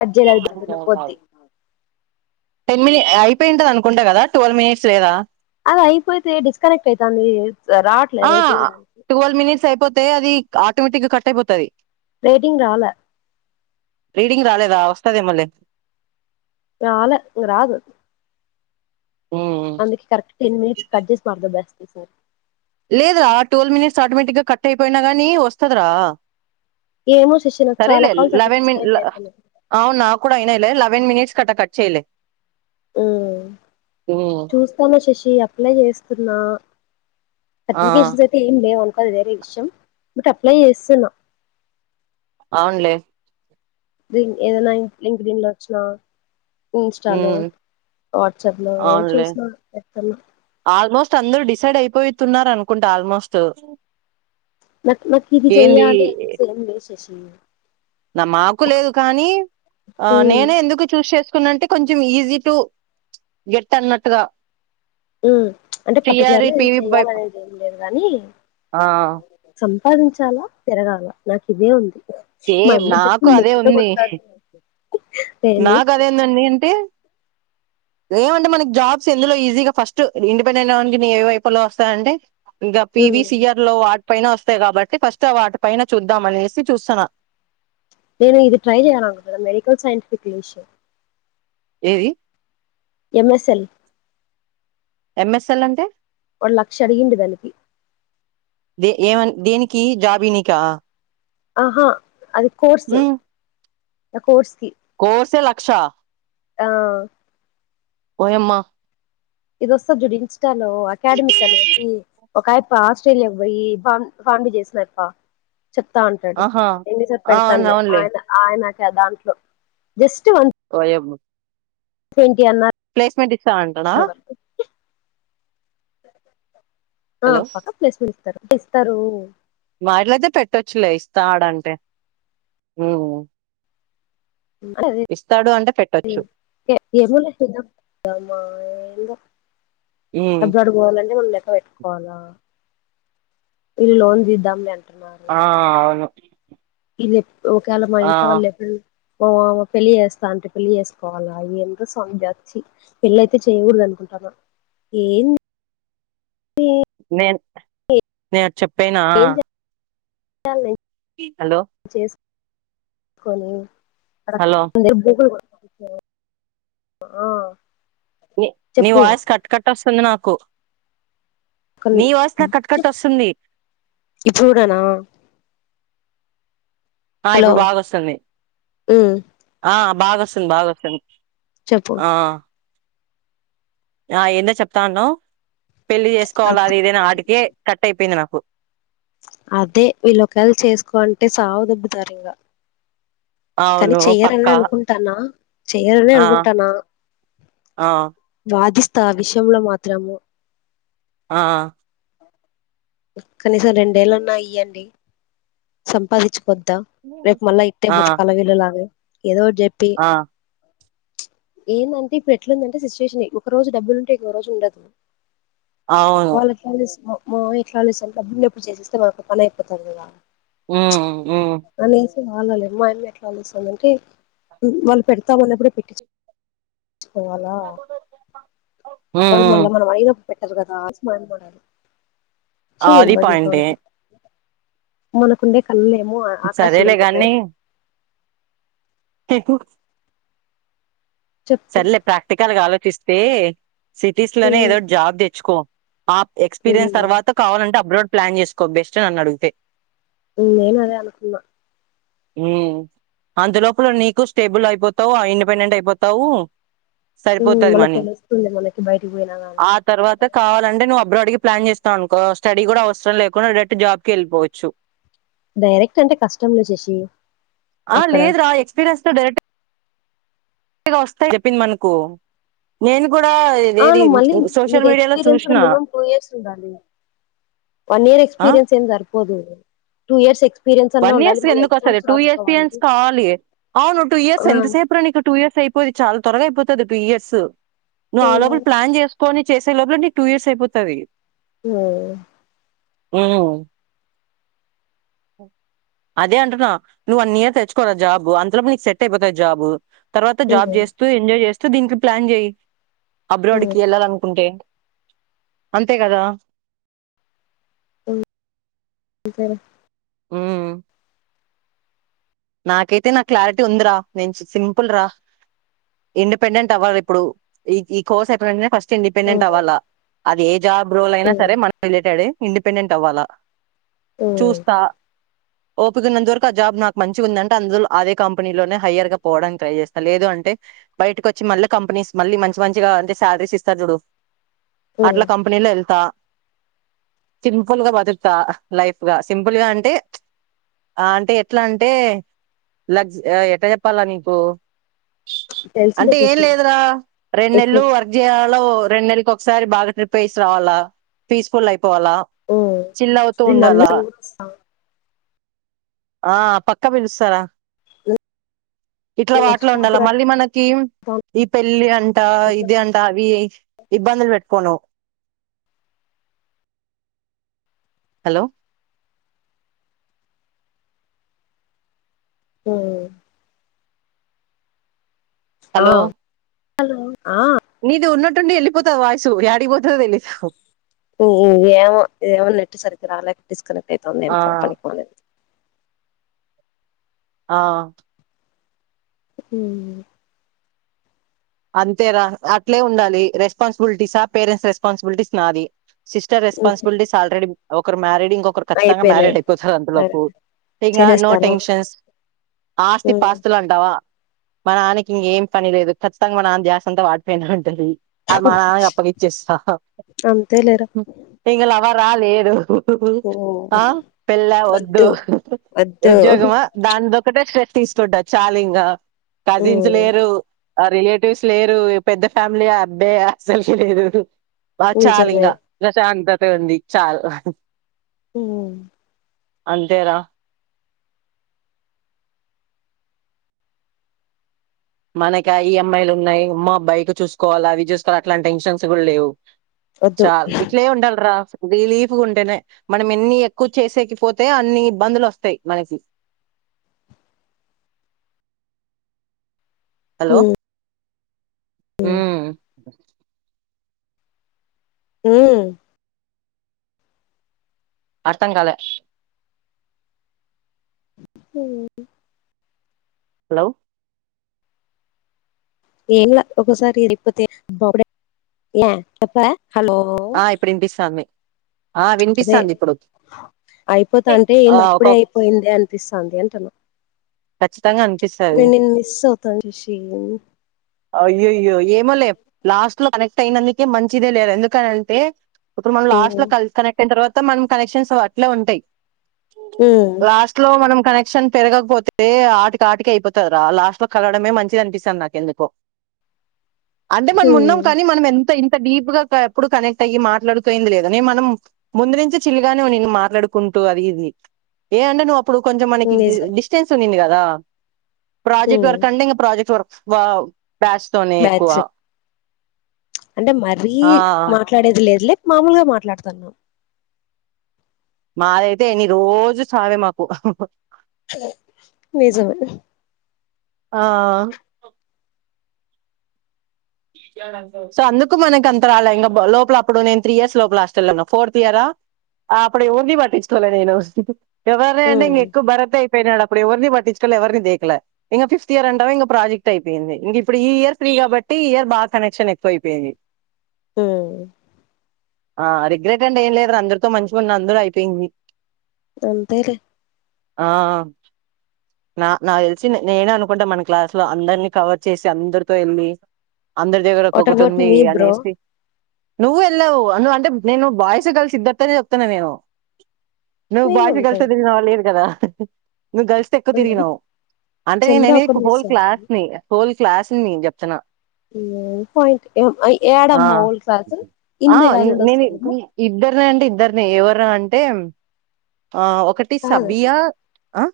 Cut చేయలేదు దాంట్లో పోద్ది టెన్ మిన్ అయిపోయింటంది అనుకుంటా కదా ట్వెల్వ్ మినేట్స్ లేదా అధయిపోతే డిస్కనెక్ట్ అయితందే ఆ ట్వెల్వ్ మినిట్ ట్స్ అయిపోతే అది ఆటోమేటిక్ గా కట్ అయిపోతది రేటింగ్ రాలా రీడింగ్ రాలేదా వస్తదేమోలే రాలే ఇంగ రాదు ఉమ్ అందుకే కరక్ట్ టెన్ మినిట్స్ మాట్లాడం బెస్ట్ కే సార్ లేదురా ట్వెల్వ్ మినేట్స్ ఆటోమేటిక్ గా కట్ అయిపోయినా గానీ వస్తది రా ఏమో శశి నాకు సరే చాలా లే కాల్స్ అట్ట లెవెన్ మిన్ డిస్కనెక్ట్ అయిపోయినాయి అవును నాక్ కూడా అయినయి లే వేన్ మిట్స్కట్ట కట్ చేయిలే హ్మ్ చూస్తాను శశి అప్లై చేస్ తున్నా ఆ సర్టిఫికేషన్స్ అయితే ఏం లేే అన్ అది వేరే విషయం బట్ అప్లై చేస్సున్నా అవున్లే ఏదన్నా లింక్ డిన్ ఒచ్చినా ఇన్స్టాలో ఉమ్ వాట్సాప్ లో ఏ చూసిన తందరు డిసైడ్ అయిపోయితున్నార్ అనుకుంట ఆల్మోస్ట్ బట్ నాక్ ఇది ఏంది చెయాల అన్న సే విశేం నా మాకు లేదు కానీ ఆ ఉమ్ నేనే ఎందుకు చూస్ చేస్ నంటే కొంచెం ఈజీ టు గెట్ అన్నట్టుగా అంటే టీఆర్ఈ పర్టికులర్గా ఇది పివి చెయాలనేది ఏం లేదు గాని ఆ సంపాదించాలా తిరగాల నాకు ఇదే ఉంది మా సేమ్ అమ్మ నాకు చెప్పింది అదే మెట్టితో ఉంది కొడతాది ఏంది నాక్ అదేందండి అంటే మనకి జాబ్స్ ఎందులో ఈజీగా ఫస్ట్ ఇండిపెండెంట్ అవనికి న ఏ వైపులో వస్తాన అంటే ఇంకా పివి ఉమ్ సిఆర్ లో పైన వస్తాయ్ కాబట్టి ఫస్ట్ వాటి పైన చూద్దామ్ అనేసి చూస్తున్నా నేను ఇది ట్రై చేయాలద మెడికల్ సైంటిఫిక్ ఏషన్ ఏది ఎంఎస్ఎల్ ఎంఎస్ఎల్ అంటే ఒళ్ళక్షడిగింది దానికి ఏమ దేనికి జాబీనీకా అహా అది కోర్స్ కోర్స్ కి కోర్సె లక్ క్షా ఆ ఓయమ్మా ఇదొ సర్ చలో అకేడమిక కలిసి ఒకయ ఆస్ట్రేలియాకు బోయి బా బాం చేసినప్ప చెప్తా ఉంటడు ఆహా ఎన్నిసా ఆ అవును పెడతానులే అవునులే ఆయన ఆయన దాంట్లో జస్ట్ ఓయబ్బొ థంక్యూ ప్లేస్మెంట్ ఇస్త అంటనా ఆ హలో పక్క ప్లేస్మెంట్ పట్టిస్తారు మాటిలయితే పెట్టొచ్చులే ఇస్తాడంటే అ ఇస్తాడు అంటే పెట్టొచ్చు. ఎధదమా [unintelligible] హ్మ్. అబ్రాడుకు పోవాలంటే ఉండ్లేం పెట్టుకోవాల ఇల్ లోన్ తిందాంలే అన్ ఆ అవును ఇలేప్ ఒకేయాళ మా ఆ! ఇంట్లో వాళ్ళు ఎప్పుడు మా పెళ్లి చేస్తా అంటే పెళ్లి చేసుకోవాలా ఏందో సామి ద చ్చి పెళ్ళ అయితే చేయకూడదు అనుకుంటన ఏంది నేను నేను అట చెప్ పేనా ఏం హలో కొనీ హలో! [unintelligible] ఆ నీ నీ చెప్పు వాయ్ స్ కట్ కట్ వసంధి నాకు కన్ నీ వాయిస్ నాకు కట్ కట్ చెప్ వస్తుంది. ఇప్పుడు కూడా నా ఆ ఇప్పుడు బాగాొస్తుంది ఉమ్, ఆ భగోసుంది భాగోతంది చెప్పు ఆ ఆ ఏందో చెప్తా అన్నావ్ పెళ్లి అ- చేసుకోవాలి అది ఇదేనా ఆటికే కట్ అయిపోయింది నాకు కు అదే వీళ్ళ ఒకేళ చేసుకో అంటే సావ దొ బ్బుతరిం గా కానీ అవును. చెయ్యరని పక్కా. అనుకుంటానా చెయ్యర ని ఆ! అనుకుంటానా ఆ! వాదిస్ స్థ ఆ విషయంలో మాత్రము ఆ కనీసం రెండేళ్ళన్నా ఇయ్యాన్డి సంపాదించు కొద్దా రేపు మళ్ళా ఇట్టే ఆ! బతకాలవీలలాగనే ఏదోకటి చెప్పి ఆ! ఏందంటే ఇప్పుడు ఎట్లుందంటే సిచ్యువేషన్ ఒక రోజు డబ్బులు ఉంటె ఇంకోఒక రోజు ఉండదు అవును. వాల కలిస్లో మూవి కాలిస్సా ఎప్పుడు చేసస్తేళ్నకు పని అయిపోతారు కదా ఉ వాళాల అమ్మాయిమ్మ ఎట్లా అందిస్తుందింటే వాళ్ళు పెడతామన్నప్పుడే పెట్టిచ్ పోవాల హ్మ్. వళ మళ హ్మ్. మన వైదో పెట్టారు కదా ఆస్మాన్ మాలై ఆది పాయింటే మనకుందే కల్లే ము సరేలే ఆకాశమందుతాయి గాని కుడు చెప్పు సరేలే ప్రాక్టికల్ గా ఆలోచిస్ తే సిటీస్ లోనే ఏదోటి జాబ్ తెచ్చుకో ఆప్ ఎక్స్పీరియన్స్ తర్వాత కావాలంటే అప్లోడ్ ప్లాన్ చేసుకో బెస్ట్ అన్నాడు అంతే నేను అదే అనుకున్నా ఉ అంతలోపల నీకు స్టేబుల్ అయిపోతావు ఆ ఇండిపెండెంట్ అయిపోతావు సరిపోతది మళ్ళ మనీ తెలుస్తుంది మనకి బయటికి పోయినా గాని ఆ తర్వాత కావాలంటే నువ్వు అప్ ఫిబ్రవరికి ప్లాన్ చేస్తాం అనుకో స్టడీ కూడా అవసరం లేకుండా డైరెక్ట్ జాబ్కిి వెళ్ళిపోవచ్చు డైరెక్ట్ అంటే కష్టంలో చేష్ ఆ లేదు రా ఎక్స్పీరియన్స్ తో డైరెక్ట్ గా వస్తాయి చెప్పింది మనకు నేను కూడా ఇదేది అవును మళ్ళీ నీకు సోషల్ మీడియాలో ఎక్స్పీరియన్స్ కూడా చూసిన మినిమం పోయోసి గాని వన్ ఇయర్ ఆ ఎక్స్పీరియన్స్ ఏం సరిపోదు టూ ఇయర్ స్ ఏ వన్ ఇయర్స్ ఎందుకు వస్తదే టూ ఇయర్స్ తియన్స్ కాలి అవును టూ ఇయర్స్ ఎంత సేపు రా నీకు టూ ఇయర్స్ అయిపోయి చాల్ త్వరగైయిపోతది టుూ ఇయర్స్ నువ్వు ఆ లోపలి ప్లాన్ చేసుకోొని చేసే లోపలే నీకు టూ ఇయర్స్ అయిపోతది అ ఆ అదే అంటున్నా నువ్వు వన్ ఇయర్ తెచ్చుకోరా జాబు అంతలోప నీకు సెట్ అయిపోతాయి జాబు తర్వాత జాబ్ చేస్తూ ఎంజాయ్ చేస్ సో దీనికి ప్లాన్ జెయి అబ్ రోడ్డికి వెళ్ళాలనుకుంటే అంతే కదా సర ఆ నాకైతే నా క్లారిటీ ఉందిరా నేను సి సింపుల్ రా ఇండిపెండెంట్ అవ్వాలి ఇప్పుడు ఈ ఈ కోర్స్ ఎక్కడుందో ఫస్ట్ ఇండిపెండెంట్ అవ్వాలా అదే జాబ్ రోల్ అయినా సరే మన రిలేటెడ్ ఇండిపెండెంట్ అవ్వాలా చూస్తా అవుతుందన్న వరకు ఆ జబ్ నా మంచిగుందంటే అందులో అదే కంపెనీలోనే హైయర్ గా పోవడానికి ట్రై చేస్తా లేదు అంటే బయటకు వచ్చి మళ్ళీ కంపెనీస్ మళ్ళీ మంచి మంచిగా అంటే శాలరీస్ ఇస్తారు చూడు అట్లా కంపెనీలో వెళ్తా సింపుల్గా బతుకుతా లైఫ్ గా సింపుల్గా అంటే ఆ అంటే ఎట్లా అంటే లగ ఎట్ట చెప్పాలి నీకు తెలుసులే అంటే ఏం శశి లేదురా రెండు నెల్లు ఎక్కువ వర్జీయాలో రెండు నెల్ల కో ఒకసారి బాగా ట్రిప్ వేసి రావాలా పీస్ఫుల్ అయిపో పోవాల చిల్లవుతూ ఉండాల నన్ను నన్ను ఆ పక్కా పిలుస్తారా ఇట్లా వాటిలో ఉండాల మర్చిపోద్దురా మళ్ళీ మనకి ఈ పెళ్లి అంట ఇది అంట అవి ఇబ్బందులు పెడ కొను హలో హ ఆ హలో హలో ఆ నీది ఉన్న డి వెళ్ళపోతు వాయిసు యాడిపో ఉ ఉ ఏమో ఏమో నెట్టు సరి రాల కనెక్ట్ అయితాంది ఆ కానీ కనెక్ట్ అవ్వలేదు ఆ అ అంతే రా అట్లే ఉండాలి రెస్పాన్బిలిటీసా పేరెంట్స్ రెస్పాన్బిలిటీస్ నాది సిస్టర్ ఇంకే రెస్పాన్సిబలిటీస్ ఆల్రెడీ ఒకరు మ్యారీడ్ ఇంకొకరు ఖచ్చితంగా అయిపోయినాయి మ్యారేడ్ అయిపోతారు అంతలోపు ఇక నో చేసేస్తారా టెన్షన్స్ ఆస్తి పాస్తులు అంటావా మా నాన్నకి ఇంకేం పని లేదు కచ్చితంగా నాన్న ద్యాస అంతా వాటిపైనే ఉంటుంది అది మా నాన్న అప్పగిచేస్తా అంతే లేరా వరా లేదు ఆ పెళ్ల వద్దు వద్దు ఉద్యోగమా దాంది ఒకటే స్ట్రెస్ తీస్తుంట చాలింగా కజిన్స్ లేరు ఆ రిలేటివ్స్ లేరు పెద్ద ఫ్యామిలీ అబ్బే అసలికి లేదు బా చాలింగ నిజమే ప్రచాంత తే ఉంది చాలు ఉ అంతేరా మనకి ఆ ఈఎమ్మైలు ఉన్నాయి అమ్మో బైక్ చూసుకోవాలి అవి చూసుకోవాలి అట్లాంటి టెన్షన్స్ కూడా లేవు వద్దు చాలు ఇట్లే ఉండాలరా రిలీఫ్గా ఉంటేనే మనం ఎన్ని ఎక్కువ చేసేక పోతే అన్ని ఇబ్బందులు వస్తాయి మనకి హలో హ [inaudible] హ అతంకాలే హహు హలో ఏన్లే ఒకసారి ఇరిపోతే బ ఏ చెప్పవ ఆ ఇప్పుడు ఇనిపిస్తాంది అదే అయిపోతా అంటే ఆ ఏంది ఒక అప్పుడే అయిపోయింది అనిపిస్తుంది అంటన కచ్చి త్తంగా అనిపిస్తాది అవుతాను శశి అయ్యోయ్యో ఏమో లే లాస్ట్ లో కనెక్ట్ అయినందుకే మంచిదే లేర ఎందుకనింటే ఇప్పుడు మనం లాస్ట్ హ్మ్ కన కనెక్ అయిన తర్వాత మత్తం మనం కనెక్షన్స్ అట్లే ఉంటాయి హ్మ్ లాస్ట్ లో మనం కనెక్షన్ పెరగకపోతే అే ఆటికి ఆటికి అయిపోతారా లాస్ట్ లో కలవడమే మంచిది అనిపిస్తుంది నాకు ఎందుకో అంటే మనం ఉన్నాం హ్మ్ కానీ మనం ఎంత ఇం ఇంత డీప్ గా ఎప్పుడు కనెక్ట్ అయ్యి మాట్లాడుతయింది లేదా నే మనం ముందు నుంచిే చిలిగానే నన్ను మాట్లాడుకుంటూ అది ఇది ఏ అంటే నువ్వు ఇప్పుడు కొంచెం మనకి నిజం డిశ్ సునీంది కాదా ప్రాజెక్ట్ హ్మ్ వర్ అంటే ఇంగ ప్రాజెక్ట్ వర్క్ వావ్ బ్యాస్తోనే ఎక్కువ బ్యాచ్ అంటే మరీ ఆ మాట్లాడేది లేదులే మామూలుగా మాట్లాడుతన్నవ్ మాదైతే ఎన్ని రోజు చావే మాకు నిజమే ఆ సో అందుకు మనకి అంత రాలే ఇంకా లోపల అప్పుడు నేను త్రీ ఇయర్స్ లోపల లాస్ట్ వెళ ఉన్నా ఫోర్త్ ఇయరా అప్పుడు ఏవర్ని పట్టించుకోలేను యూనివర్సిటీ ఎవ్వరా అండి హ్మ్ ఎక్కువ బరతే యి పయినాడు అప్పుడు ఎవరిని పట్టించుకోలే ఎవరిని దేకలే ఇక ఫిఫ్త్ ఇయర్ అంటవా ఇం ప్రాజెక్ట్ అయిపోయింది ఇంగ ఇప్పుడు ఈ ఇయర్ ఫ్రీ కాబట్టి టీ ఇయర్ బా కనెక్షన్ ఎక్కువై పోయిపోయింది హ ఆ రిగ్రెట్ అంటే ఏం లేదుర అందరితో మంచిగ ఉన్న అందరూ అయిపోయింది అంతేలే ఆ నా నాకు తెలిసి నేనే అనుకుంటా మన క్లాస్ లో అందరినీ కవర్ చేసి అందరితో వెళ్ళి అందరి దగ్గర వాట్ ఒక్కొక్కటి అబౌట్ ఉంది మీ బ్రో అనేసి నువ్వు వెళ్ళావు అను అంట నేను బయసు కలిసిద్దరితనే చెప్తాను నేను నువ్ నేను బాయ్స్ తొ అంతే గర్ల్స్ తొ కదా తిరిగినవా లేదు కదా నువ్వు గర్ల్స్ తొ ఎక్కువ మేబీ తిరిగినావు అంటే చంద్ర ఒక్కడు నేననేది మిస్ హోల్ అయ్యాడు క్లాస్ ని హోల్ క్లాస్ ని నేన్ చెప్తున్నా ఉ పాయింట్ ఆ ఏడమ్మా ఓల్డ్ క్లాస్ ఆ ఇంద యనుండోస్తరమ్మా ఎవరఅంటే ఆ ఒకటి కాదు సబియా ఆ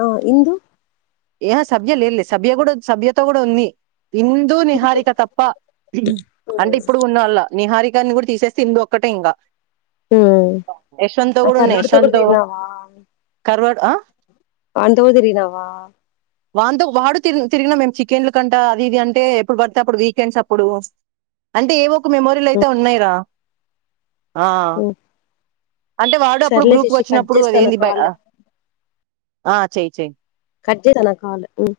ఆ ఇందు ఏహె సభ్య లేదులేదు సభ్య కూడా సభ్యతో కూడా ఉంది హిందు ఇందు నిహారిక తప్ప అంటే హ్మ్ ఇప్పుడు ఉన్న వాళ్ళ నిహారిక న్ని కూడా తీసేస్తే ఇందు ఒక్కటే ఇంగ ఏశ్వంతో కూడ ఉన్నాయ్ ఏష్ తొ కుడ తిరిగినవా వడ్ ఆ వాంతో కూడా తిరిగినవ వాంతో వాడు తీర్ తిరిగిన మేము చికెన్ల కంట అది ఇది అంటే ఎప్పుడు పడితే అప్పుడు వీకెండ్స్ అప్పుడు అంటే ఏవో మెమోరీలు అయితే ఉన్నాయిరా ఆ ఉమ్, అంటే వాడు అప్పుడు సర్లే గ్రూప్గ శశి కట్ వచ్చినప్పుడు చేస్తాను అదేంది బయి కాల్ ఆ చెయి చెయి కట్ చెయ్ లా నా కాల్ మ్మ్